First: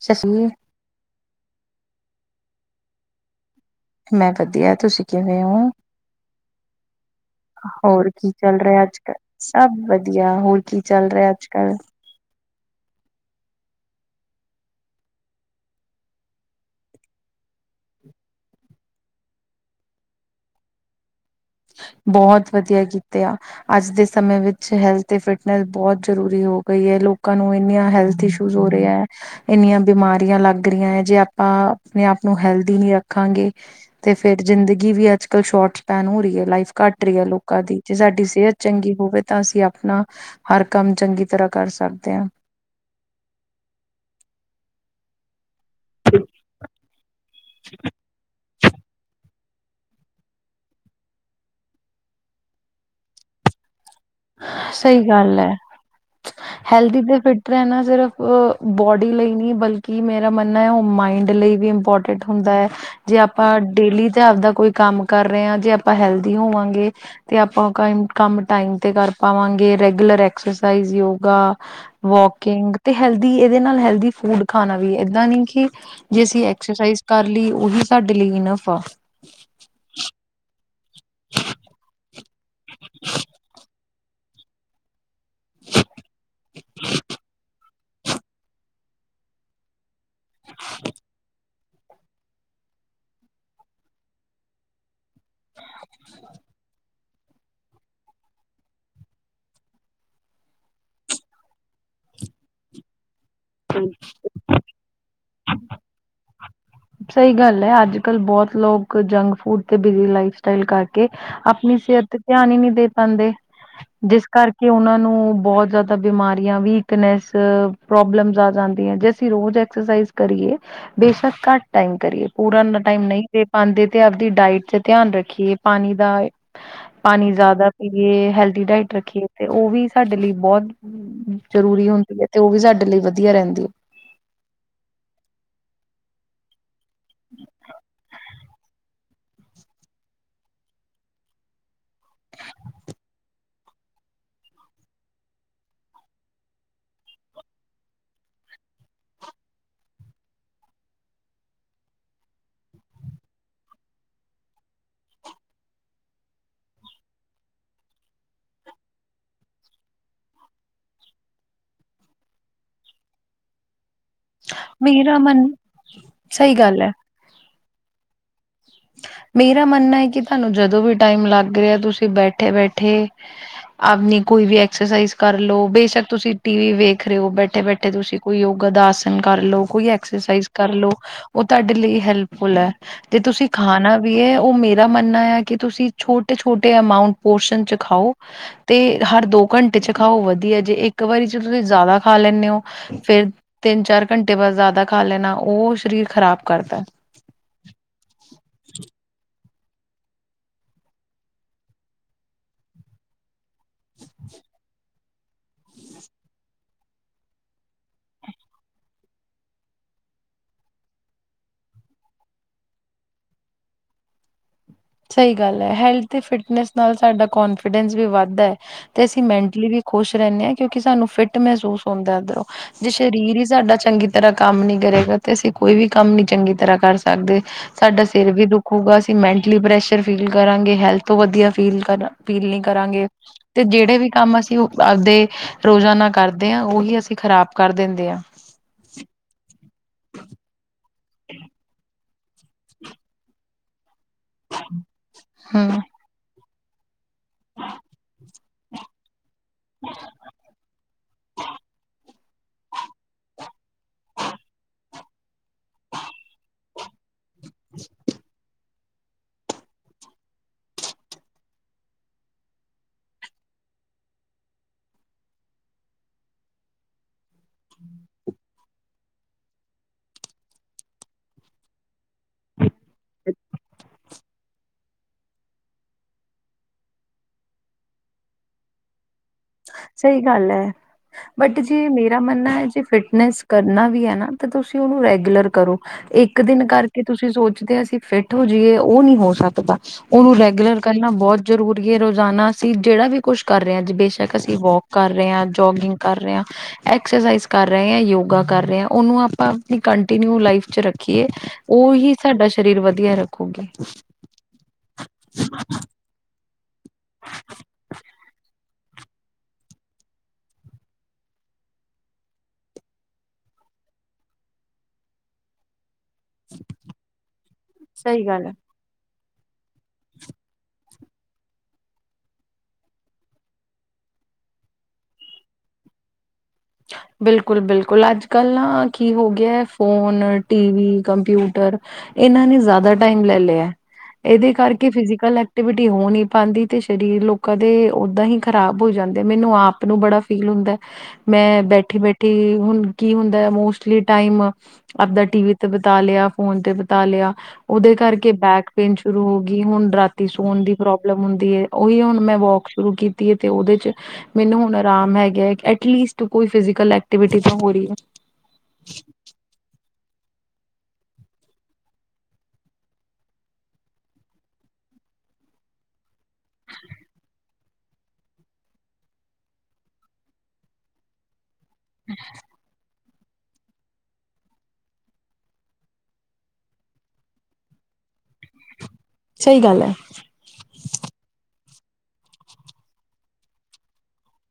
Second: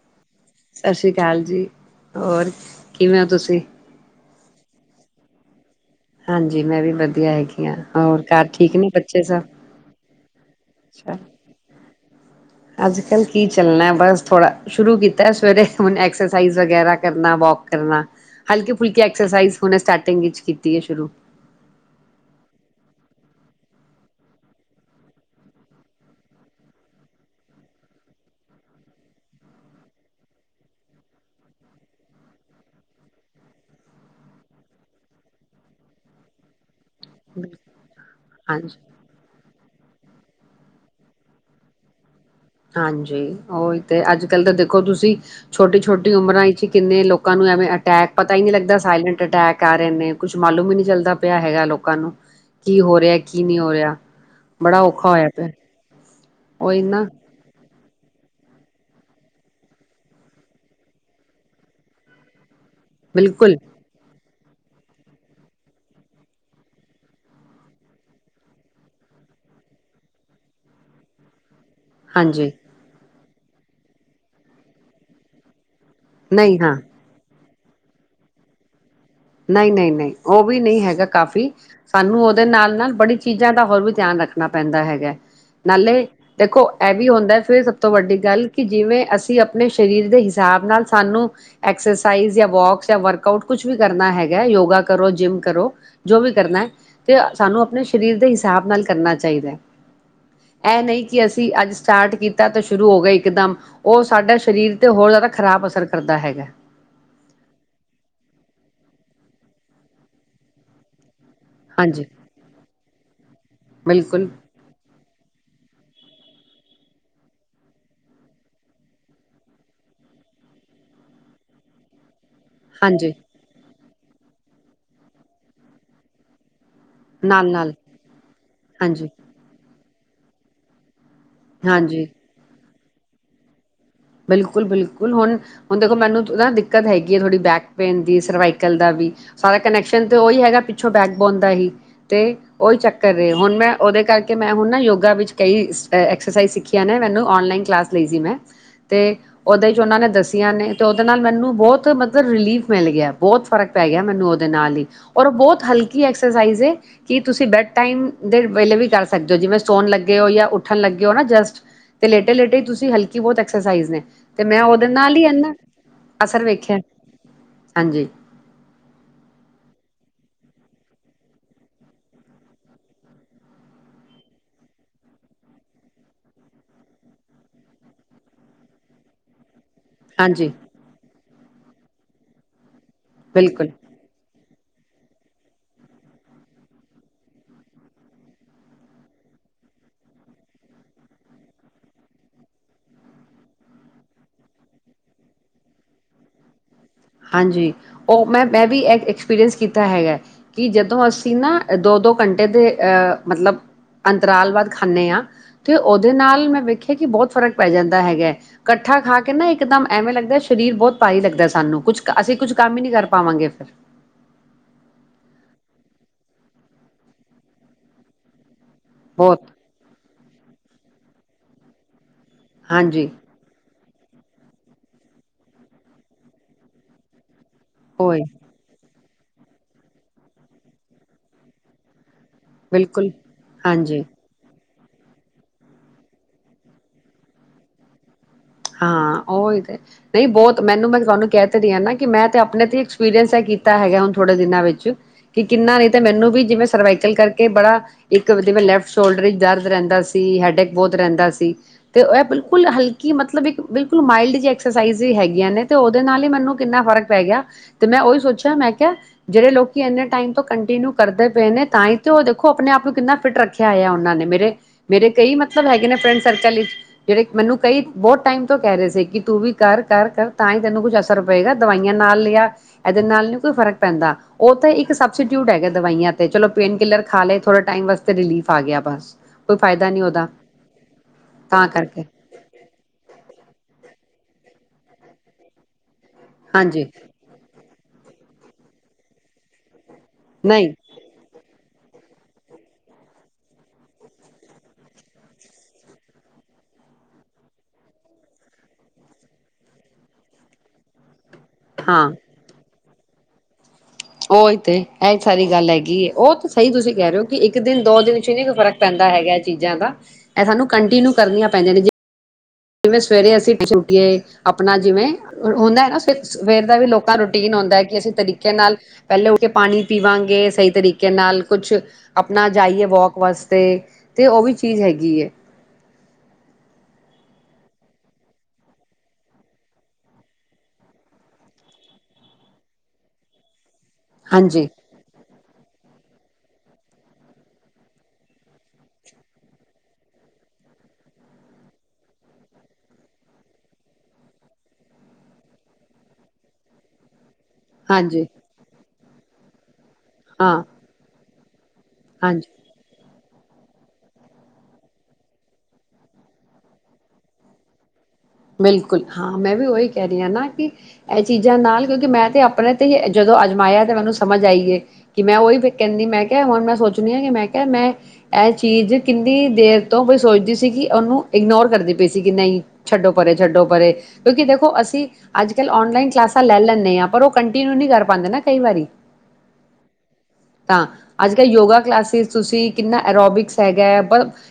ਸਸੀ ਸਤਿ ਸ੍ਰੀ ਅਕਾਲ ਜੀ। ਹੋਰ ਕਿਵੇਂ ਹੋ ਤੁਸੀਂ? ਮੈਂ ਵਧੀਆ, ਤੁਸੀਂ ਕਿਵੇਂ ਹੋ? ਹਾਂਜੀ ਮੈਂ ਵੀ ਵਧੀਆ ਹੈਗੀ ਹਾਂ ਹੋਰ ਕੀ ਘਰ ਚੱਲ ਠੀਕ ਰਿਹਾ ਨੇ ਅੱਜ ਕੱਲ, ਬੱਚੇ ਸਭ ਵਧੀਆ ਹੋਰ ਕੀ ਚੱਲ ਅੱਛਾ ਰਿਹਾ ਅੱਜ ਕੱਲ। ਅੱਜ ਕੱਲ ਕੀ ਚੱਲਣਾ ਬਸ ਥੋੜਾ ਸ਼ੁਰੂ ਕੀਤਾ ਸਵੇਰੇ ਹੁਣ ਐਕਸਰਸਾਈਜ਼ ਵਗੈਰਾ ਕਰਨਾ, ਵੋਕ ਕਰਨਾ, ਹਲਕੀ ਫੁਲਕੀ ਐਕਸਰਸਾਈਜ਼ ਹੁਣੇ ਸਟਾਰਟਿੰਗ ਵਿਚ ਕੀਤੀ ਹੈ ਸ਼ੁਰੂ। ਬਹੁਤ ਵਧੀਆ ਕੀਤੇ ਆ, ਅੱਜ ਦੇ ਸਮੇ ਵਿੱਚ ਹੈਲਥ ਤੇ ਫਿਟਨੈਸ ਬਹੁਤ ਜਰੂਰੀ ਹੋ ਗਈ ਹੈ, ਲੋਕਾਂ ਨੂੰ ਇੰਨੀਆਂ ਹੈਲਥ ਇਸ਼ੂਜ ਹੋ ਰਿਹਾ ਹੈ, ਇਨੀਆਂ ਬਿਮਾਰੀਆਂ ਲੱਗ ਰਹੀਆਂ ਹੈ, ਜੇ ਆਪਾਂ ਆਪਣੇ ਆਪ ਨੂੰ ਹੈਲਦੀ ਨੀ ਰੱਖਾਂਗੇ ਤੇ ਫ਼ੇਰ ਜ਼ਿੰਦਗੀ ਵੀ ਅੱਜ ਕੱਲ੍ਹ ਸ਼ੋਰਟ ਸਪੈਨ ਹੋ ਰਹੀ ਹੈ। ਲਾਈਫ ਘੱਟ ਫ਼ੇਰ ਆ ਲੋਕਾਂ ਦੀ ਜੇ ਸਾਡੀ ਸਿਹਤ ਹਾਂਜੀ। ਚੰਗੀ ਹੋਵੇ, ਤਾਂ ਅਸੀਂ ਆਪ ਨਾ ਹਰ ਕੰਮ ਚੰਗੀ ਤਰ੍ਹਾਂ ਕਰ ਸਕਦੇ ਹਾਂ। ਹਾਂਜੀ ਉਹੀ ਤੇ ਅੱਜ ਕੱਲ ਤਾਂ ਦੇਖੋ ਤੁਸੀਂ ਛੋਟੀ ਛੋਟੀ ਉਮਰਾਂ ਵਿਚੀਂ ਈ। ਕਿੰਨੇ ਲੋਕ। ਲੋਕਾਂ ਨੂੰ ਐਵੇਂ ਅਟੈਕ ਪਤਾ ਹੀ ਨੀ ਲੱਗਦਾ ਦਾ ਸਾਇਲੈਂਟ ਅਟੈਕ ਆ ਰਹੇ ਨੇ ਕੁੱਛ ਮਾਲੂਮ ਹੀ ਨਹੀਂ ਚੱਲਦਾ ਪਿਆ ਹੈਗਾ ਲੋਕਾਂ ਨੂੰ ਕੀ ਹੋ ਰਿਹਾ ਕੀ ਨਹੀਂ ਹੋ ਰਿਹਾ ਬੜਾ ਸਹੀ ਔਖਾ ਹੋਇਆ ਗੱਲ ਪਿਆ ਹੈ ਉਹੀ ਹੈਲਦੀ ਨਾ ਤੇ ਫਿਟ ਰਹਿਣਾ ਸਿਰਫ਼ ਬੋਡੀ ਲਈ ਨਹੀਂ ਬਲਕਿ ਮੇਰਾ ਮੰਨਣਾ ਹੈ ਉਹ ਮਾਇੰਡ ਲਈ ਵੀ ਇੰਪੋਰਟੈਂਟ ਹੁੰਦਾ ਹੈ ਜੇ ਆਪਾਂ ਬਿਲਕੁਲ ਡੇਲੀ ਤੇ ਆਪਦਾ ਕੋਈ ਕੰਮ ਕਰ ਰਹੇ ਹਾਂ ਜੇ ਆਪਾਂ ਹੈਲਦੀ ਹੋਵਾਂਗੇ ਤੇ ਆਪਾਂ ਕੰਮ ਟਾਈਮ ਤੇ ਕਰ ਪਾਵਾਂਗੇ ਰੈਗੂਲਰ ਐਕਸਰਸਾਈਜ਼ ਯੋਗਾ ਹਾਂਜੀ ਵੋਕਿੰਗ ਤੇ ਹੈਲਥ ਦੀ ਇਹਦੇ ਨਾਲ ਹੈਲਦੀ ਫੂਡ ਖਾਣਾ ਵੀ ਏਦਾਂ ਨਹੀ ਕਿ ਜੇ ਅਸੀਂ ਨਹੀਂ ਹਾਂ ਐਕਸਰਸਾਈਜ਼ ਕਰ ਲਈ ਉਹੀ ਸਾਡੇ ਲਈ ਇਨਫ ਆ ਨਹੀਂ ਨਹੀਂ ਨਹੀਂ ਉਹ ਵੀ ਨਹੀਂ ਹੈਗਾ ਕਾਫ਼ੀ ਸਾਨੂੰ ਦੇ ਨਾਲ ਨਾਲ ਬੜੀ ਚੀਜ਼ਾਂ ਦਾ ਹੋਰ ਵੀ ਧਿਆਨ ਰੱਖਣਾ ਪੈਂਦਾ ਹੈਗਾ ਨਾਲੇ ਦੇਖੋ ਇਹ ਵੀ ਹੁੰਦਾ ਫਿਰ ਸ ਤੋਂ ਵੱਡੀ ਗੱਲ ਕਿ ਜਿਵੇਂ ਅਸੀਂ ਆਪਣੇ ਸਰੀਰ ਦੇ ਹਿਸਾਬ ਨਾਲ ਸਾਨੂੰ ਐਕਸਰਸਾਈਜ਼ ਜਾਂ ਵੋਕਸ ਜਾਂ ਵਰਕ ਆਊਟ ਕੁਛ ਵੀ ਕਰਨਾ ਹੈਗਾ ਯੋਗਾ ਕਰੋ ਜਿੰਮ ਕਰੋ ਜੋ ਵੀ ਕਰਨਾ ਹੈ ਤੇ ਸਾਨੂੰ ਆਪਣੇ ਸਰੀਰ ਦੇ ਹਿਸਾਬ ਨਾਲ ਕਰਨਾ ਚਾਹੀਦਾ ਹੈ ਇਹ ਨਹੀਂ ਕਿ ਅਸੀਂ ਅੱਜ ਸਟਾਰਟ ਕੀਤਾ ਤਾਂ ਸ਼ੁਰੂ ਹੋ ਗਿਆ ਇਕਦਮ ਉਹ ਸਾਡਾ ਸਰੀਰ ਤੇ ਹੋਰ ਜ਼ਿਆਦਾ ਖ਼ਰਾਬ ਅਸਰ ਕਰਦਾ ਹੈਗਾ ਸਹੀ ਗੱਲ ਹੈ ਅੱਜ ਕੱਲ ਬਹੁਤ ਲੋਕ ਜੰਕ ਫੂਡ ਤੇ ਬਿਜ਼ੀ ਲਾਈਫ ਸਟਾਈਲ ਕਰਕੇ ਆਪਣੀ ਹਾਂਜੀ ਸਿਹਤ ਤੇ ਧਿਆਨ ਹੀ ਨਹੀਂ ਦੇ ਪਾਉਂਦੇ ਜਿਸ ਬਿਲਕੁਲ ਕਰਕੇ ਉਹਨਾਂ ਨੂੰ ਬਹੁਤ ਿਆਦਾ ਬਿਮਾਰੀਆਂ ਵੀਕਨਸ ਪ੍ਰੋਬਲਮਸ ਆ ਜਾਂਦੀਆਂ ਜੇ ਅਸੀਂ ਰੋਜ਼ ਐਕਸਰਸਾਈਜ਼ ਕਰੀਏ ਬੇਸ਼ੱਕ ਘੱਟ ਟੈਮ ਕਰੀ ਏ ਪੂਰਾ ਟਾਈਮ ਹਾਂਜੀ ਨਹੀਂ ਦੇ ਪਾਉਂਦੇ ਤੇ ਆਪਦੀ ਡਾਇਟ ਤੇ ਧਿਆਨ ਰੱਖੀਏ ਪਾਣੀ ਦਾ ਪਾਣੀ ਨਾਲ ਜ਼ਿਆਦਾ ਨਾਲ ਪੀਏ ਹੈਲਦੀ ਡਾਇਟ ਹਾਂਜੀ ਰੱਖੀਏ ਤੇ ਉਹ ਵੀ ਸਾਡੇ ਲਈ ਬਹੁਤ ਜ਼ਰੂਰੀ ਹਾਂਜੀ ਹੁੰਦੀ ਹੈ ਤੇ ਉਹ ਵੀ ਸਾਡੇ ਲਈ ਵਧੀਆ ਰਹਿੰਦੀ ਹੈ ਬਿਲਕੁਲ ਬਿਲਕੁਲ ਹੁਣ ਹੁਣ ਦੇਖੋ ਮੈਨੂੰ ਨਾ ਹੈਗੀ ਥੋੜੀ ਬੈਕ ਪੇਨ ਦੀ ਸਰਵਾਈਕਲ ਦਾ ਵੀ ਸਾਰਾ ਕਨੈਕਸ਼ਨ ਤੇ ਉਹੀ ਹੈਗਾ ਪਿੱਛੋਂ ਬੈਕ ਬੋਨ ਦਾ ਹੀ ਤੇ ਉਹੀ ਚੱਕਰ ਰਹੇ ਹੁਣ ਮੈਂ ਉਹਦੇ ਕਰਕੇ ਮੈਂ ਹੁਣ ਨਾ ਯੋਗਾ ਵਿੱਚ ਕਈਕਸ ਸਿੱਖੀਆਂ ਨੇ ਮੈਨੂੰ ਨਲਾਈਨ ਕਲਾਸ ਲਈ ਸੀ ਮੈਂ ਤੇ ਉਹਦੇ ਚ ਉਹਨਾਂ ਨੇ ਦੱਸੀਆਂ ਨੇ ਤੇ ਉਹਦੇ ਨਾਲ ਮੈਨੂੰ ਬਹੁਤ ਮਤਲਬ ਰਿਲੀਫ ਮਿਲ ਗਿਆ ਬਹੁਤ ਫ਼ਰਕ ਪੈ ਗਿਆ ਮੈਨੂੰ ਉਹਦੇ ਨਾਲ ਹੀ ਔਰ ਉਹ ਬਹੁਤ ਹਲਕੀ ਐਕਸਰਸਾਈਜ਼ ਏ ਕਿ ਤੁਸੀਂ ਬੈਡ ਟਾਈਮ ਦੇ ਵੇਲੇ ਵੀ ਕਰ ਸਕਦੇ ਹੋ ਜਿਵੇਂ ਸਟੋਨ ਲੱਗੇ ਹੋ ਜਾਂ ਉੱਠਣ ਲੱਗੇ ਹੋ ਨਾ ਜਸਟ ਤੇ ਲੇਟੇ ਲੇਟੇ ਤੁਸੀਂ ਹਲਕੀ ਬਹੁਤ ਐਕਸਰਸਾਈਜ਼ ਨੇ ਤੇ ਮੈਂ ਉਹਦੇ ਨਾਲ ਮੇਰਾ ਹੀ ਮਨ ਇਨਾ ਅਸਰ ਸਹੀ ਵੇਖਿਆ ਗੱਲ ਹੈ ਹਾਂਜੀ ਮੇਰਾ ਮੰਨਣਾ ਹੈ ਕਿ ਤੁਹਾਨੂੰ ਜਦੋ ਵੀ ਟਾਈਮ ਲੱਗ ਰਿਹਾ ਤੁਸੀਂ ਬੈਠੇ ਬੈਠੇ ਆਪਣੀ ਕੋਈ ਵੀ ਐਕਸਰਸਾਈਜ਼ ਕਰਲੋ ਬੇਸ਼ਕ ਤੁਸੀਂ ਟੀਵ ਵੇਖ ਰਹੇ ਹੋ ਬੈਠੇ ਬੈਠੇ ਤੁਸੀਂ ਕੋਈ ਯੋਗਾ ਦਾ ਆਸਨ ਕਰ ਲ ਕੋਈ ਐਕਸਰਸਾਈਜ਼ ਹਾਂਜੀ ਕਰਲੋ ਉਹ ਤੁਹਾਡੇ ਲਈ ਹੈਲਪਫੁਲ ਹੈ ਤੇ ਤੁਸੀਂ ਬਿਲਕੁਲ ਖਾਣਾ ਵੀ ਹੈ ਉਹ ਮੇਰਾ ਮੰਨਣਾ ਆ ਕਿ ਤੁਸੀਂ ਛੋਟੇ ਛੋਟੇ ਅਮਾਉਟ ਪੋਰ ਚ ਖਾਓ ਤੇ ਹਰ ਦੋ ਘੰਟੇ ਚ ਖਾਓ ਵਧੀਆ ਜੇ ਇੱਕ ਵਾਰੀ ਚ ਤੁਸੀਂ ਜ਼ਿਆਦਾ ਖਾ ਲੈਦੇ ਹੋ ਫੇਿਰ ਤਿੰਨ ਚਾਰ ਘੰਟੇ ਬਾਅਦ ਜ਼ਿਆਦਾ ਖਾ ਲੈਣਾ ਉਹ ਸਰੀਰ ਖਰਾਬ ਕਰਦਾ ਹਾਂਜੀ ਉਹ ਮੈਂ ਮੈਂ ਵੀ ਇੱਕ ਪਸ ਕੀਤਾ ਹੈਗਾ ਕਿ ਜਦੋਂ ਅਸੀਂ ਨਾ ਦੋ ਦੋ ਘੰਟੇ ਦੇ ਅਹ ਮਤਲਬ ਅੰਤਰਾਲ ਬਾਦ ਖਾਂਦੇ ਹਾਂ ਤੇ ਉਹਦੇ ਨਾਲ ਮੈਂ ਵੇਖਿਆ ਕਿ ਬਹੁਤ ਫ਼ਰਕ ਪੈ ਜਾਂਦਾ ਹੈਗਾ ਇਕੱਠਾ ਖਾ ਕੇ ਨਾ ਇੱਕਦਮ ਐਵੇਂ ਲੱਗਦਾ ਸਰੀਰ ਬਹੁਤ ਭਾਰੀ ਲੱਗਦਾ ਸਾਨੂੰ [inaudible] ਕੁਛ ਅਸੀਂ ਕੁਛ ਕੰਮ ਹੀ ਨਹੀਂੀ ਕਰ ਪਾਵਾਂਗੇ ਫਿਰ ਸਹੀ ਗੱਲ ਹੈ ਹੈਲਥ ਫਿਟਨੈਸ ਨਾਲ ਸਾਡਾ ਕੋਂਨਫੀਡੈਂਸ ਵੀ ਵੱਧਦਾ ਹੈ ਤੇ ਅਸੀਂ ਬਹੁਤ ਮੈਂਟਲੀ ਵੀ ਖੁਸ਼ ਰਹਿੰਦੇ ਹਾਂ ਕਿਉਂਕਿ ਸਾਨੂੰ ਫਿੱਟ ਮਹਿਸੂਸ ਹੁੰਦਾ ਜੇ ਹਾਂਜੀ ਸਰੀਰ ਹੀ ਸਾਡਾ ਚੰਗੀ ਤਰ੍ਹਾਂ ਕੰਮ ਨੀ ਕਰੇਗਾ ਤੇ ਅਸੀਂ ਕੋਈ ਵੀ ਕੰਮ ਨੀ ਚੰਗੀ ਤਰ੍ਹਾਂ ਕਰ ਸਕਦੇ ਸਾਡਾ ਹੋਏ ਸਿਰ ਵੀ ਦੁੱਖ ਹੋਊਗਾ ਸੀਮੈਂਟ ਪ੍ਰੈਸ਼ਰ ਫੀਲ ਕਰਾਂਗੇ ਹੈਲਥ ਤੋਂ ਵਧੀਆ ਫੀਲ ਕਰਾਂ ਅਪੀਲ ਨਹੀਂੀ ਕਰਾਂਗੇ ਬਿਲਕੁਲ ਤੇ ਹਾਂਜੀ ਜਿਹੜੇ ਵੀ ਕੰਮ ਅਸੀਂ ਆਪਦੇ ਰੋਜ਼ਾਨਾ ਕਰਦੇ ਹਾਂ ਉਹੀ ਅਸੀਂ ਖ਼ਰਾਬ ਕਰ ਦਿੰਦੇ ਹਾਂ ਹਾਂ ਉਹੀ ਤੇ ਨਹੀਂ ਬਹੁਤ ਮੈਨੂੰ ਮੈਂ ਤੁਹਾਨੂੰ ਕਹਿ ਦ ਰਹੀ ਹਾਂ ਨਾ ਕਿ ਮੈਂ ਤੇ ਆਪਣੇ ਤੇ ਐਕਸਪੀਰੀਅੰਸ ਕੀਤਾ ਹੈਗਾ ਹ ਥੋੜੇ ਦਿਨਾਂ ਵਿੱਚ ਕਿ ਕਿੰਨਾ ਹਮ ਨ ਤੇ ਮੈਨੂੰ ਵੀ ਜਿਵੇਂ [unintelligible] ਨਲ ਕਰਕੇ ਬੜਾ ਇੱਕ ਲੈਫਟ ਸ਼ੋਲਡਰ ਦਰਦ ਰਹਿੰਦਾ ਸੀ ਹੈਡੇਕ ਬਹੁਤ ਰਹਿੰਦਾ ਸੀ ਤੇ ਇਹ ਬਿਲਕੁਲ ਹਲਕੀ ਮਲਬ ਮਤਲਬ ਇੱਕ ਬਿਲਕੁਲ ਮਾਈਲਡ ਜਿ ਐਕਸਰਸਾਈਜ਼ ਵੀ ਹੈਗੀ ਨੇ ਤੇ ਉਹਦੇ ਨਾਲ ਹੀ ਮੈਨੂੰ ਕਿੰਨਾ ਫਰਕ ਪੈ ਗਿਆ ਤੇ ਮੈਂ ਉਹੀ ਸੋਚਿਆ ਮੈਂ ਜਿਹੜੇ ਲੋਕੀ ਇੰਨੇ ਟਾਈਮ ਤੋਂ ਕੰਟੀਨਿਊ ਕਰਦੇ ਪਏ ਨੇ ਤਾਂ ਹੀ ਤੇ ਉਹ ਦੇਖੋ ਆਪਣੇ ਆਪ ਨੂੰ ਕਿੰਨਾ ਫਿਟ ਰੱਖਿਆ ਹੋਇ ਉਹਨਾਂ ਨੇ ਮੇਰੇ ਮੇਰੇ ਕਈ ਮਤਲਬ ਹੈਗੇ ਨੇ ਫਰੈਂਡ ਸਰਕਲ ਵਿੱਚ ਜਿਹੜੇ ਮੈਨੂੰ ਕਈ ਬਹੁਤ ਟਾਈਮ ਤੋਂ ਕਹਿ ਰਹੇ ਸੀ ਕਿ ਤੂੰ ਵੀ ਕਰ ਕਰ ਕਰ ਤਾਂ ਹੀ ਤੈਨੂੰ ਕੁੱਛ ਅਸਰ ਪਏਗਾ ਦਵਾਈਆਂ ਨਾਲ ਲਿਆ ਇਹਦੇ ਨਾਲ ਨਹੀਂੀ ਕੋਈ ਫਰਕ ਪੈਂਦਾ ਉਹ ਤਾਂ ਇੱਕ ਸਬਸਟੀਟਿਊਟ ਹੈਗਾ ਦਵਾਈਆਂ ਤੇ ਚਲੋ ਪੇਨ ਕਿਲਰ ਖਾ ਲਏ ਥੋੜਾ ਟਾਈਮ ਵਾਸਤੇ ਰਿਲੀਫ ਆ ਗਿਆ ਬਸ ਕੋਈ ਫਾਇਦਾ ਨੀ ਸਹੀ ਉਹਦਾ ਗੱਲ ਹੈ ਬਟ ਤਾਂ ਜੇ ਕਰਕੇ ਮੇਰਾ ਮੰਨਣਾ ਹੈ ਜੇ ਫਿਟ ਫਿਨਸ ਕਰਨਾ ਵੀ ਹੈ ਨਾ ਤਾਂ ਤੁਸੀਂ ਉਹਨੂੰ ਰੈਗੂਲਰ ਕਰੋ ਇੱਕ ਦਿਨ ਹਾਂਜੀ ਕਰਕੇ ਤੁਸੀਂ ਸੋਚਦੇਸੀ ਫਿੱਟ ਹੋ ਜਾਈਏ ਉਹ ਨਹੀਂੀ ਹੋ ਸਕਦਾ ਉਹਨੂੰ ਨਹੀਂ ਰੈਗੂਲਰ ਕਰਨਾ ਬਹੁਤ ਜ਼ਰੂਰੀਏ ਰੋਜ਼ਾਨਾ ਅਸੀਂ ਜਿਹੜਾ ਵੀ ਕੁਛ ਕਰ ਰਹੇ ਹਾਂ ਅੱ ਬੇਸ਼ੱਕ ਜ ਅਸੀਂ ਵੋਕ ਕਰ ਰਹੇ ਹਾਂ ਜੋਗਿੰਗ ਕਰ ਰਹੇ ਹਾਂ ਐਕਸਰਸਾਈਜ਼ ਕਰ ਰਹੇ ਹ ਯੋਗਾ ਕਰ ਰਹੇ ਹਾਂ ਉਹਨੂੰ ਆਪਾਂ ਆਪਣੀ ਕੰਟੀਨਿਊ ਲਾਈਫ ਚ ਰੱਖੀਏ ਹਾਂ ਉਹੀ ਸਾਡਾ ਸਰੀਰ ਵਧਆ ਵਧੀਆ ਰੱਖੋਗੇ ਉਹੀ ਤੇ ਇਹ ਸਾਰੀ ਗੱਲ ਹੈਗੀ ਉਹ ਸਹੀ ਤੁਸੀਂ ਕਹਿ ਰਹੇ ਹੋ ਕਿ ਇੱਕ ਦਿਨ ਦੋ ਦਿਨ ਚ ਹੀ ਨਹੀਂ ਕੋਈ ਫ਼ਰਕ ਪੈਂਦਾ ਹੈਗਾ ਚੀਜ਼ਾਂ ਦਾ ਇਹ ਸਾਨੂੰ ਕੰਟੀਨਿਊ ਕਰਨੀਆਂ ਪੈਂਦੀਆਂ ਨੇ ਜਿਵੇਂ ਸਵੇਰੇ ਅਸੀਂ ਛੁਠਏ ਆਪਣਾ ਜਿਵੇਂ ਹੁੰਦਾ ਹੈ ਨਾ ਸਵੇਰ ਦਾ ਵੀ ਲੋਕਾਂ ਰੂਟੀਨ ਆਉਂਦਾ ਹੈ ਕਿ ਅਸੀਂ ਸਹੀ ਗੱਲ ਹੈ। ਤਰੀਕੇ ਨਾਲ ਪਹਿਲੇ ਉੱਠ ਕੇ ਪਾਣੀ ਪੀਵਾਂਗੇ ਸਹੀ ਤਰੀਕੇ ਨਾਲ ਕੁਛ ਆਪਣਾ ਜਾਈਏ ਵੋਕ ਵਾਸਤੇ ਤੇ ਉਹ ਵੀ ਚੀਜ਼ ਹੈਗੀ ਹੈ ਬਿਲਕੁਲ ਬਿਲਕੁਲ ਅੱਜ ਕੱਲ ਨਾ ਕੀ ਹੋ ਗਿਆ ਫੋਨ ਟੀਵੀ ਕੰਪਿਊਟਰ ਇਹਨਾਂ ਨੇ ਜ਼ਿਆਦਾ ਟਾਈਮ ਲੈ ਲਿਆ ਇਹਦੇ ਹਾਂਜੀ ਕਰਕੇ ਫਿਜ਼ਕਲ ਐਕਟੀਵਿਟੀ ਹੋ ਨਹੀਂੀ ਪਾਉਂਦੀ ਤੇ ਸਰੀਰ ਲੋਕਾਂ ਦੇ ਓਦਾਂ ਹੀ ਖ਼ਰਾਬ ਹੋ ਜਾਂਦੇ ਮੈਨੂੰ ਆਪ ਨੂੰ ਬੜਾ ਫੀਲ ਹੁੰਦਾ ਮੈਂ ਬੈਠੀ ਬੈਠੀ ਹੁਣ ਕੀ ਹੁੰਦਾ ਹੈ ਮੋਸਟਲੀ ਟਮ ਆਪਦਾ ਟੀਵ ਤੇ ਬਿਤਾ ਲਿਆ ਫੋਨ ਤੇ ਬਿਤਾ ਲਿਆ ਉਹਦੇ ਹਾਂਜੀ ਕਰਕੇ ਬੈਕ ਪਣ ਸ਼ੁਰੂ ਹੋ ਗਈ ਹੁਣ ਡਰੱਗ ਹਾਂ ਸੋਨ ਦੀ ਪ੍ਰੋਬਲਮ ਹੁੰਦੀ ਦੀ ਉਹੀ ਹੁਣ ਮੈਂ ਹਾਂਜੀ ਵੋਕ ਸ਼ੁਰੂ ਕੀਤੀ ਤੇ ਉਹਦੇ ਚ ਮੈਨੂੰ ਹੁਣ ਆਰਾਮ ਹੈਗਾ ਹੈ ਐਟਲੀਸਟ ਕੋਈ ਫਿਜ਼ਕਲ ਐਕਟੀਵਿਟੀ ਤਾਂ ਹੋ ਰਹੀ ਹੈ ਬਿਲਕੁਲ ਹਾਂ ਮੈਂ ਵੀ ਉਹੀ ਕਹਿ ਰਹੀ ਹ ਨਾ ਕਿ ਇਹ ਚੀਜ਼ਾਂ ਨਾਲ ਕਿਉਂਕਿ ਮੈਂ ਤੇ ਆਪਣੇ ਤੇ ਹੀ ਜਦੋਂ ਅਜਮਾਇਆ ਤੇ ਮੈਨੂੰ ਸਮਝ ਆਈਏ ਕਿ ਮੈਂ ਉਹੀ ਕਹਿੰਦੀ ਮੈਂ ਕਿਹਾ ਹੁਣ ਮੈਂ ਸੋਚਣੀ ਹਾਂ ਕਿ ਮੈਂ ਕਿਹਾ ਮੈਂ ਇਹ ਚੀਜ਼ ਕਿੰਨੀ ਦੇਰ ਤੋਂਈ ਸੋਚਦੀ ਸੀ ਕਿ ਉਹਨੂੰ ਇਗਨੋਰ ਕਰਦੇ ਪਏ ਸੀ ਕਿ ਨਹੀਂ ਛੱਡੋ ਪਰੇ ਛੱਡੋ ਪਰੇ ਕਿਉਂਕਿ ਦੇਖੋ ਅਸੀਂ ਅੱਜ ਕੱਲ ਔਨਲਾਈਨ ਕਲਾਸਾਂ ਲੈ ਲੈਂਦੇ ਹਾਂ ਪਰ ਉਹ ਕੰਟੀਨਿਊ ਨਹੀਂ ਕਰ ਪਾਉਂਦੇ ਨਾ ਕਈ ਵਾਰੀ ਸਹੀ ਗੱਲ ਹੈ। ਤਾਂ ਅੱਜ ਕੱਲ੍ਹ ਯੋਗਾ ਕਲਾਸਿਸ ਤੁਸੀਂ ਕਿੰਨਾ ਐਰੋਬਿਕਸ ਹੈਗਾ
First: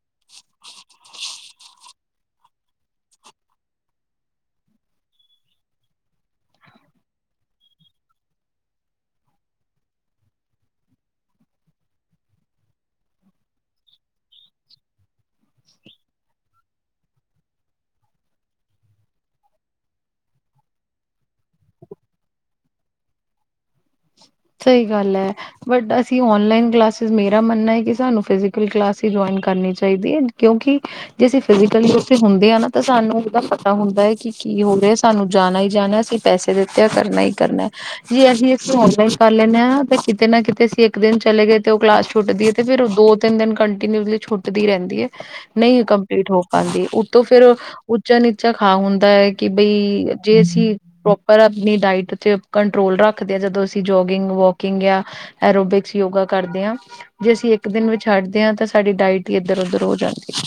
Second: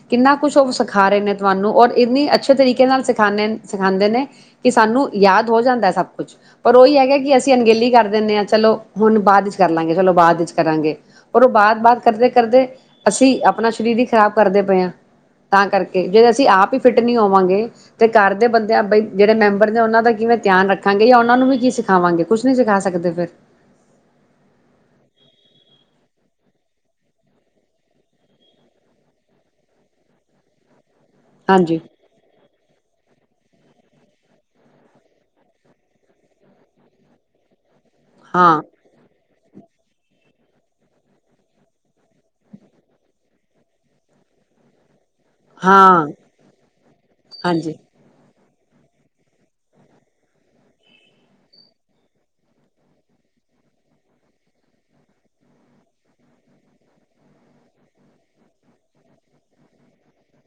ਕਿੰਨਾ ਕੁਛ ਉਹ ਸਿਖਾ ਰਹੇ ਨੇ ਤੁਹਾਨੂੰ ਔਰ ਇੰਨੀ ਅੱਛੇ ਤਰੀਕੇ ਨਾਲ ਸਿਖਦੇ ਸਿਖਾਉਂਦੇ ਨੇ ਕਿ ਸਾਨੂੰ ਯਾਦ ਹੋ ਜਾਂਦਾ ਸਭ ਕੁਛ ਪਰ ਉਹੀ ਹੈਗਾ ਕਿ ਅਸੀਂ ਅਣਗੇਲੀ ਕਰ ਦਿੰਦੇ ਹਾਂ ਚਲੋ ਹੁਣ ਬਾਅਦ ਚ ਕਰ ਲਾਂਗੇ ਚਲੋ ਬਾਅਦ ਵਿੱਚ ਕਰਾਂਗੇ ਪਰ ਉਹ ਬਾਅਦ ਬਾਅਦ ਕਰਦੇ ਕਰਦੇ ਅਸੀਂ ਆਪਣਾ ਸਰੀਰ ਹੀ ਖ਼ਰਾਬ ਕਰਦੇ ਪਏ ਹਾਂ ਤਾਂ ਕਰਕੇ ਜੇ ਅਸੀਂ ਆਪ ਹੀ ਫਿੱਟ ਨਹੀਂ ਹੋਵਾਂਗੇ ਤੇ ਘਰ ਦੇ ਬੰਦਿਆਂ ਬ ਜਿਹੜੇ ਮੈਂਬਰ ਨੇ ਉਹਨਾਂ ਦਾ ਕਿਵੇਂ ਧਿਆਨ ਰੱਖਾਂਗੇ ਜਾਂ ਉਹਨਾਂ ਨੂੰ ਵੀ ਕੀ ਸਿਖਾਵਾਂਗੇ ਕੁਛ ਨੀ ਸਿਖਾ ਸਕਦੇ ਫਿਰ ਸਹੀ ਗੱਲ ਹੈ ਬਟ ਅਸੀਂ ਨਲਾਨ ਕਲਾਸਿਸ ਮੇਰਾ ਮੰਨਣਾ ਹੈ ਕਿ ਸਾਨੂੰ ਫਿਕਲ ਕਲਾਸ ਜੁਇਨ ਕਰਨੀ ਚਾਹੀਦੀ ਹੈ ਕਿਉਂਕਿ ਜੇ ਅਸੀਂ ਹਾਂਜੀ ਫਿਜ਼ਕਲੀ ਹੁੰਦੇ ਆ ਨਾ ਤਾਂ ਸਾਨੂੰ ਦਾ ਪਤਾ ਹੁੰਦਾ ਹੈ ਕਿ ਕੀ ਹੋ ਰਿਹਾ ਸਾਨੂੰ ਜਾਣਾ ਹੀ ਜਾਣਾ ਅਸੀਂ ਪੈਸੇ ਦਿੱਤੇ ਆ ਕਰਨਾ ਹੀ ਕਰਨਾ ਜੇ ਅਸੀਂ ਹਾਂ ਇੱਕ ਸਦਾ ਹੀ ਕਰ ਲੈਂਦੇ ਹਾਂ ਤੇ ਕਿਤੇ ਨਾ ਕਿਤੇ ਅਸੀਂ ਇੱਕ ਦਿਨ ਚਲੇ ਗਏ ਤੇ ਉਹ ਕਲਾਸ ਛੁੱਟਦੀ ਹੈ ਤੇ ਫੇਿਰ ਉਹ ਦੋ ਤਿੰਨ ਦਿਨ ਕੰਟੀਨਿਊਸਲੀ ਛੁੱਟਦੀ ਰਹਿੰਦੀ ਹੈ ਨਹੀਂ ਹਾਂ ਕੰਪਲੀਟ ਹੋ ਪਾਉਂਦੀ ਉਤੋਂ ਫੇਿਰ ਹਾਂਜੀ ਉੱਚਾ ਨ ੱਚਾ ਖਾ ਹੁੰਦਾ ਹੈ ਕਿ ਬਈ ਜੇ ਅਸੀਂ ਪ੍ਰੋਪਰ ਆਪਣੀ ਡਾਇਟ ਉ ਕੰਟਰੋਲ ਰੱਖਦੇ ਹਾਂ ਜਦੋਂ ਅਸੀਂ ਜੋਗਿੰਗ ਵੋਕਿੰਗ ਜਾਂ ਐਰੋਬਿਕਸ ਯੋਗਾ ਕਰਦੇ ਹਾਂ ਜੇ ਅਸੀਂ ਇੱਕ ਦਿਨ ਵਿੱਚ ਛਡਦੇ ਹਾਂ ਤਾਂ ਸਾਡੀ ਡਾਇਟ ਹੀ ਇਧਰ ਉਧਰ ਹੋ ਜਾਂਦੀ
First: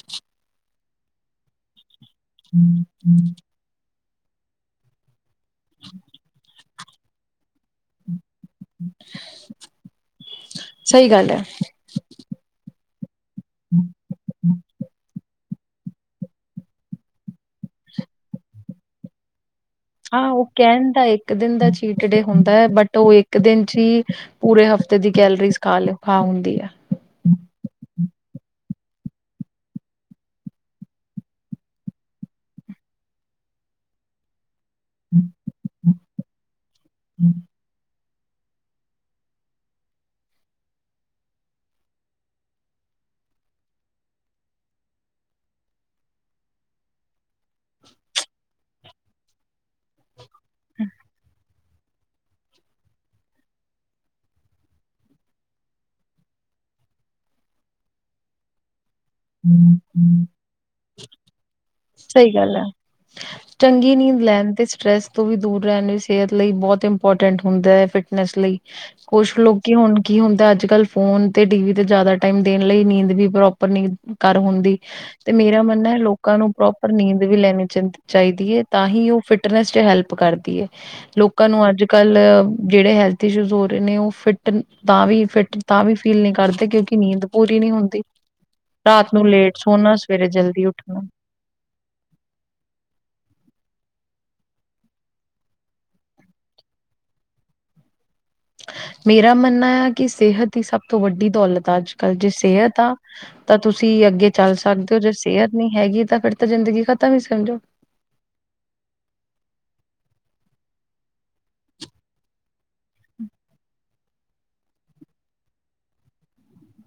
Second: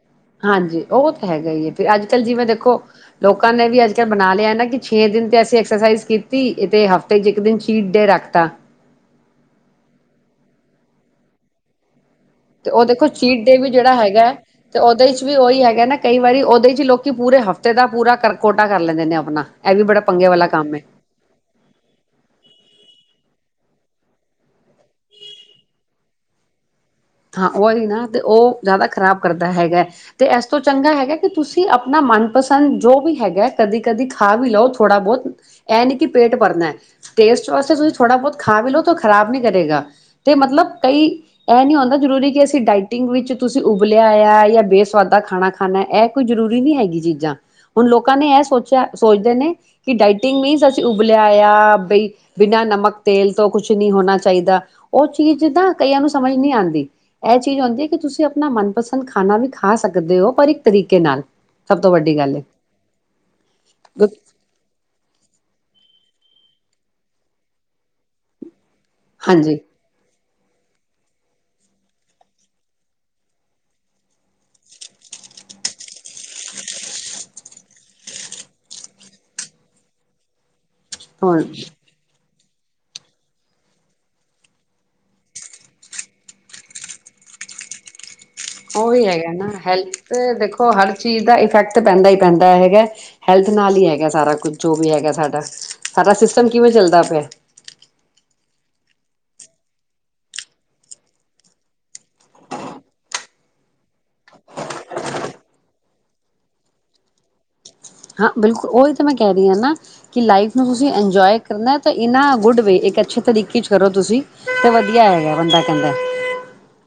ਹਾਂਜੀ ਉਹ ਤਾਂ ਹੈਗਾ ਹੀ ਹੈ ਫ ਅੱਜ ਕੱਲ ਜਿਵੇਂ ਦੇਖੋ ਲੋਕਾਂ ਨੇ ਵੀ ਅੱਜ ਬਣਾ ਲਿਆ ਨਾ ਕਿ ਛੇ ਦਿਨ ਤੇ ਅਸੀਂ ਅ ਐਕਸਰਸਾਈਜ਼ ਕੀਤੀ ਇਹ ਤੇ ਹਫ਼ਤੇ ਚ ਇੱਕ ਦਿਨ ਚੀਟ ਡੇ ਰੱਖਤਾ ਸਹੀ ਗੱਲ ਹੈ ਤੇ ਉਹ ਦੇਖੋ ਸੀਟ ਦੇ ਵੀ ਜਿਹੜਾ ਹੈਗਾ ਹੈ ਤੇ ਉਹਦੇ ਚ ਵੀ ਉਹੀ ਹੈ ਹੈਗਾ ਨਾ ਕਈ ਵਾਰੀ ਉਹਦੇ ਚ ਲੋਕੀ ਪੂਰੇ ਹਫ਼ਤੇ ਦਾ ਪੂਰਾ ਕਰ ਕੋਟਾ ਕਰ ਲੈਂਦੇ ਨੇ ਆਪਣਾ ਇਹ ਵੀ ਬੜਾ ਪੰਗੇ ਹਾਂ ਉਹ ਵਾਲਾ ਕੰਮ ਕਹਿਣ ਦਾ ਇੱਕ ਦਿਨ ਦਾ ਚੀਟ ਡੇ ਹੁੰਦਾ ਹੈ ਬਟ ਉਹ ਇੱਕ ਇੱਕ ਦਿਨ ਚ ਹੀ ਪੂਰੇ ਹਫ਼ਤੇ ਇੱ ਦੀ ਕਲਰੀਸ ਖ ਲਓ ਖਾ ਹੁੰਦੀ ਆ ਹਾਂ ਉਹ ਹੀ ਨਾ ਤੇ ਉਹ ਜ਼ਿਆਦਾ ਖ਼ਰਾਬ ਕਰਦਾ ਹੈਗਾ ਤੇ ਇਸ ਤੋਂ ਚੰਗਾ ਹੈਗਾ ਕਿ ਤੁਸੀਂ ਆਪਣਾ ਮਨਪਸੰਦ ਜੋ ਵੀ ਹੈਗਾ ਕਦੀ ਕਦੀ ਖਾ ਵੀ ਲਓ ਥੋੜਾ ਬਹੁਤ ਇਹ ਨਹੀਂ ਕਿ ਪੇਟ ਭਰਨਾ ਟੇਸਟ ਵਾਸਤੇ ਤੁਸੀਂ ਥੋੜਾ ਬਹੁਤ ਖਾ ਵੀ ਲੋਓ ਤਾਂ ਖਰਾਬ ਨੀ ਕਰੇਗਾ ਤੇ ਮਤਲਬ ਕਈ ਇਹ ਨੀ ਹੁੰਦਾ ਜ਼ਰੂਰੀ ਕਿ ਅਸੀਂ ਡਾਇਟਿੰਗ ਵਿੱਚ ਤੁਸੀਂ ਉਬਲਿਆ ਆਇ ਜਾਂ ਬੇਸਵਾਦਾ ਖਾਣਾ ਖਾਣਾ ਇਹ ਕੋਈ ਜ਼ਰੂਰੀ ਨਹੀਂ ਹੈਗੀ ਚੀਜ਼ਾਂ ਹੁਣ ਲੋਕਾਂ ਨੇ ਇਹ ਸੋਚ ਛ ਸੋਚਦੇ ਨੇ ਕਿ ਡਾਇਟਿੰਗ ਮੀਨਸ ਅਸੀਂ ਉਬਲਿਆ ਹੋਇਆ ਬਈ ਬਿਨਾਂ ਨਮਕ, ਤੇਲ ਤੋਂ ਕੁਛ ਨਹੀਂ ਹੋਣਾ ਚਾਹੀਦਾ ਉਹ ਚੀਜ਼ ਨਾ ਕਈਆਂ ਨੂੰ ਸਮਝ ਨੀ ਆਂਦੀ। ਇਹ ਚੀਜ਼ ਆਉੁੰਦੀ ਹੈ ਕਿ ਤੁਸੀਂ ਆਪਣਾ ਮਨਪਸ ਨਾਲ ਸਭ ਤੋਂ ਵੱਡੀ ਸਹੀ ਗੱਲ ਹੈ ਚੰਗੀ ਨੀਂਦ ਲੈਣ ਤੇ ਸਟਰ੍ਰੈਸ ਤੋਂ ਵੀ ਦੂਰ ਰਹਿਣ ਇਚ ਸਿਹਤ ਲਈ ਬਹੁਤ ਇੰਪੋਰਟੈਂਟ ਹੁੰਦਾ ਫਿਟਨੈਸ ਲਈ। ਕੁਛ ਹਾਂਜੀ ਲੋਕੀ ਹੁਣ ਕੀ ਹੁੰ ਅੱਜ ਕਲ ਫੋਨ ਤੇ ਟੀ ਵੀ ਤੇ ਜ਼ਿਆਦਾ ਟਾਈਮ ਦੇਣ ਲਈ ਨੀਂਦ ਵੀ ਪ੍ਰੋਪਰ ਨੀ ਕਰ ਹੁੰਦੀ ਤੇ ਮੇਰਾ ਮੰਨਣਾ ਹੈ ਲੋਕਾਂ ਨੂੰ ਪ੍ਰੋਪਰ ਨੀਂਦ ਵੀ ਲੈਣੀ ਚ ਚਾਹੀਦੀ ਹੈ ਤਾਂ ਹੀ ਉਹ ਫਿਟਨੈਸ ਚ ਹੈਲਪ ਕਰਦੀ ਹੈ। ਹੁਣ ਲੋਕਾਂ ਨੂੰ ਅੱਜ ਕੱਲ ਜਿਹੜੇ ਹੈਲਥ ਇਸ਼ੂਜ ਹੋ ਰਹੇ ਨੇ ਉਹ ਫਿਟ ਤਾਂ ਵੀ ਫਿਟ ਤਾਂ ਵੀ ਫੀਲ ਨਹੀਂ ਕਰਦੇ ਕਿਉਂਕਿ ਨੀਂਦ ਪੂਰੀ ਨੀ ਹੁੰਦੀ। ਉਹੀ ਰਾਤ ਨੂੰ ਹੈਗਾ ਨਾ ਲੇਟ ਸੋਣਾ ਹੈਲਥ ਸਵੇਰੇ ਜਲਦੀ ਦੇਖੋ ਹਰ ਉੱਠਣਾ। ਚੀਜ਼ ਦਾ ਇਫੈਕਟ ਪੈਂਦਾ ਹੀ ਪੈਂਦਾ ਹੈਗਾ। ਹੈਲਥ ਨਾਲ ਹੀ ਹੈਗਾ ਸਾਰਾ ਕੁਛ ਜੋ ਵੀ ਹੈਗਾ ਸਾਡਾ, ਸਾਡਾ ਸਿਸਟਮ ਕਿਵੇਂ ਚੱਲਦਾ ਪਿਆ। ਮੇਰਾ ਮੰਨਣਾ ਆ ਕਿ ਸਿਹਤ ਦੀ ਸਭ ਤੋਂ ਵੱਡੀ ਦੌਲਤ ਆ ਅੱਜ ਕੱਲ, ਜੇ ਸਿਹਤ ਆ ਤਾਂ ਤੁਸੀਂ ਅੱਗੇ ਚੱਲ ਸਕਦੇ ਹੋ, ਜੇ ਸਿਹਤ ਨਹੀਂ ਹੈਗੀ ਤਾਂ ਫਿਰ ਤਾਂ ਜ਼ਿੰਦਗੀ ਖ਼ਤਮ ਹੀ ਸਮਝੋ। ਹਾਂ ਬਿਲਕੁਲ ਉਹੀ ਤਾਂ ਮੈਂ ਕਹਿ ਰਹੀ ਹਾਂ ਨਾ ਕਿ ਲਾਈਫ ਨੂੰ ਤੁਸੀਂ ਇੰਜੋਏ ਕਰਨਾ ਇਨ ਗੁੱਡ ਵੇ ਇੱਕ ਅੱਛੇ ਤਰੀਕੇ ਚ ਕਰੋ। ਤੁਸੀਂ ਤੇ ਵਧੀਆ ਹੈਗਾ ਬੰਦਾ ਕਹਿੰਦਾ।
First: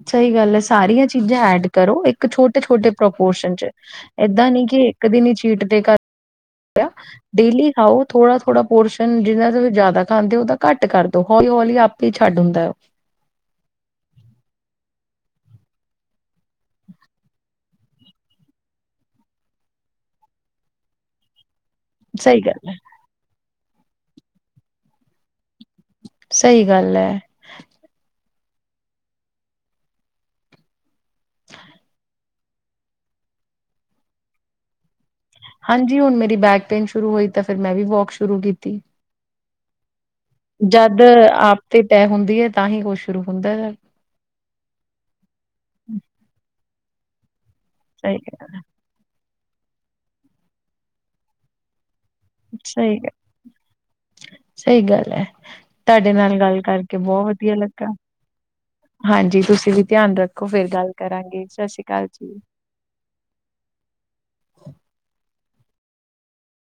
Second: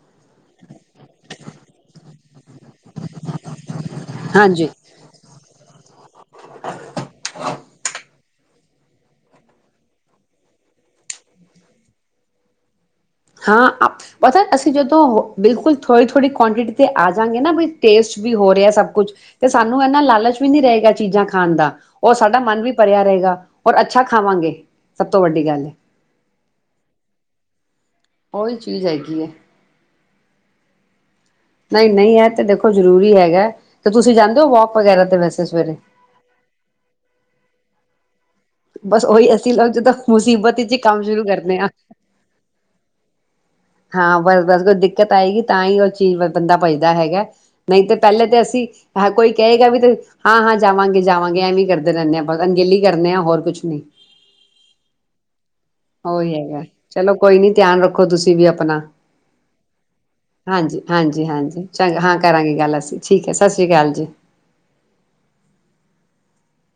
ਸਹੀ ਗੱਲ ਹੈ ਸਾਰੀਆਂ ਚੀਜ਼ਾਂ ਐਡ ਕਰੋ ਇੱਕ ਛੋ ਟੇ ਪ੍ਰਪੋਰਸ਼ਨ ਚ ਏਦਾਂ ਨੀ ਹਾਂਜੀ ਕਿ ਇੱਕ ਦਿਨ ਹੀ ਚੀਟ ਡੇ ਕਰ ਆ ਡੇਲੀ ਖਾਓ। ਥੋੜਾ-ਥੋੜਾ ਪੋਰਸ਼ਨ ਜਿਨਾ ਤੁਸੀਂ ਜ਼ਿਆਦਾ ਖਾਂਦੇ ਹੋ ਉਹ ਤਾਂ ਘਟ ਕਰ ਦਿਉ ਹੌਲੀ-ਹੌਲੀ ਆਪੇ ਹੀ ਛੱਡ ਹੁੰਦਾ ਉਹ। ਹਾਂ ਪਤਾ ਅਸੀਂ ਜਦੋਂ ਬਿਲਕੁਲ ਥੋੜ੍ਹੀ-ਥੋੜ੍ਹੀ ਕੁਆਂਟਿਟੀ ਆ ਜਾਂਗੇ ਨਾ ਬ ਟੇਸਟ ਵੀ ਹੋ ਰਿਹਾ ਸਭ ਕੁਛ ਤੇ ਸਾਨੂੰ ਇਨਾ ਲਾਲਚ ਵੀ ਨਹੀਂ ਰਹੇਗਾ ਚੀਜ਼ਾਂ ਖਾਣ ਦਾ। ਉਹ ਸਾਡਾ ਸਹੀ ਮਨ ਗੱਲ ਵੀ ਹੈ ਭਰਿਆ ਰਹੇਗਾ। ਔਰ ਅੱਛਾ ਖਾਵਾਂਗੇ ਸਭ ਤੋਂ ਵੱਡੀ ਗੱਲ ਹੈ। ਸਹੀ ਗੱਲ ਹੈ। ਉਹੀ ਚੀਜ਼ ਹੈਗੀ ਹੈ। ਨਹੀਂ-ਨਹੀਂ ਇਹ ਦੇਖੋ ਜਰੂਰੀ ਹੈਗਾ ਤੇ ਤੁਸੀਂ ਜਾਂਦੇ ਹੋ ਵੋਕ ਵਗੈਰਾ ਤੇ ਵੈਸੇ ਸਵੇਰੇ ਹਾਂਜੀ ਹੁਣ ਮੇਰੀ ਬੈਕ ਪੇਨ ਸ਼ੁਰੂ ਹੋਈ ਤਾਂ ਫਿਰ ਮੈਂ ਵੀ ਵੋਕ ਸ਼ੁਰੂ ਕੀਤੀ। [unintelligible] ਮੁਸੀਬਤ ਵਿੱਚ ਹੀ ਜਦ ਕੰਮ ਸ਼ੁਰੂ ਕਰਨੇ ਆਪ ਆ। ਤੇ ਤੈਅ ਹੁੰਦੀ ਹੈ ਤਾਂ ਹੀ ਕੁਛ ਸ਼ੁਰੂ ਹੁੰਦਾ ਹੈ। ਹਾ ਬਸ ਬਸ ਕੋਈ ਦਿੱਕਤ ਆਏਗੀ ਤਾਂ ਹੀ ਉਹ ਚੀਜ਼ ਵਲ ਬੰਦਾ ਭੱਜ ਦਾ ਹੈਗਾ। ਨਹੀਂ ਤੇ ਸਹੀ ਪਹਿਲੇ ਗੱਲ, ਤਾਂ ਅਸੀਂ ਹੈ ਕੋਈ ਕਹੇਗਾ ਵੀ ਹਾਂ, ਹਾਂ ਜਾਵਾਂਗੇ-ਜਾਵਾਂਗੇ ਐਵੇਂ ਕਰ ਰਹਿਨੇ ਆ ਅਣਗਲੀ ਸਹੀ ਗੱਲ, ਕਰਨੇ ਆ ਹੋਰ ਕੁਛ ਨੀ ਸਹੀ ਗੱਲ ਹੈ ਤੁਹਾਡੇ ਉਹੀ ਨਾਲ ਗੱਲ ਹੈਗਾ ਕਰਕੇ ਚਲੋ ਬਹੁਤ ਕੋਈ ਨੀ ਵਧੀਆ ਧਿਆਨ ਲੱਗਾ ਰੱਖੋ ਤੁਸੀਂ ਵੀ ਆਪਣਾ ਹਾਂਜੀ ਤੁਸੀਂ ਵੀ ਧਿਆਨ ਰੱਖੋ ਫੇਰ ਗੱਲ ਹਾਂਜੀ-ਹਾਂਜੀ, ਕਰਾਂਗੇ ਹਾਂਜੀ ਸਤਿ ਸ੍ਰੀ ਚੰ ਅਕਾਲ ਹਾਂ ਜੀ ਕਰਾਂਗੇ ਗੱਲ ਅਸੀਂ ਠੀਕ ਹੈ ਸਤਿ ਸ੍ਰੀ ਅਕਾਲ ਜੀ।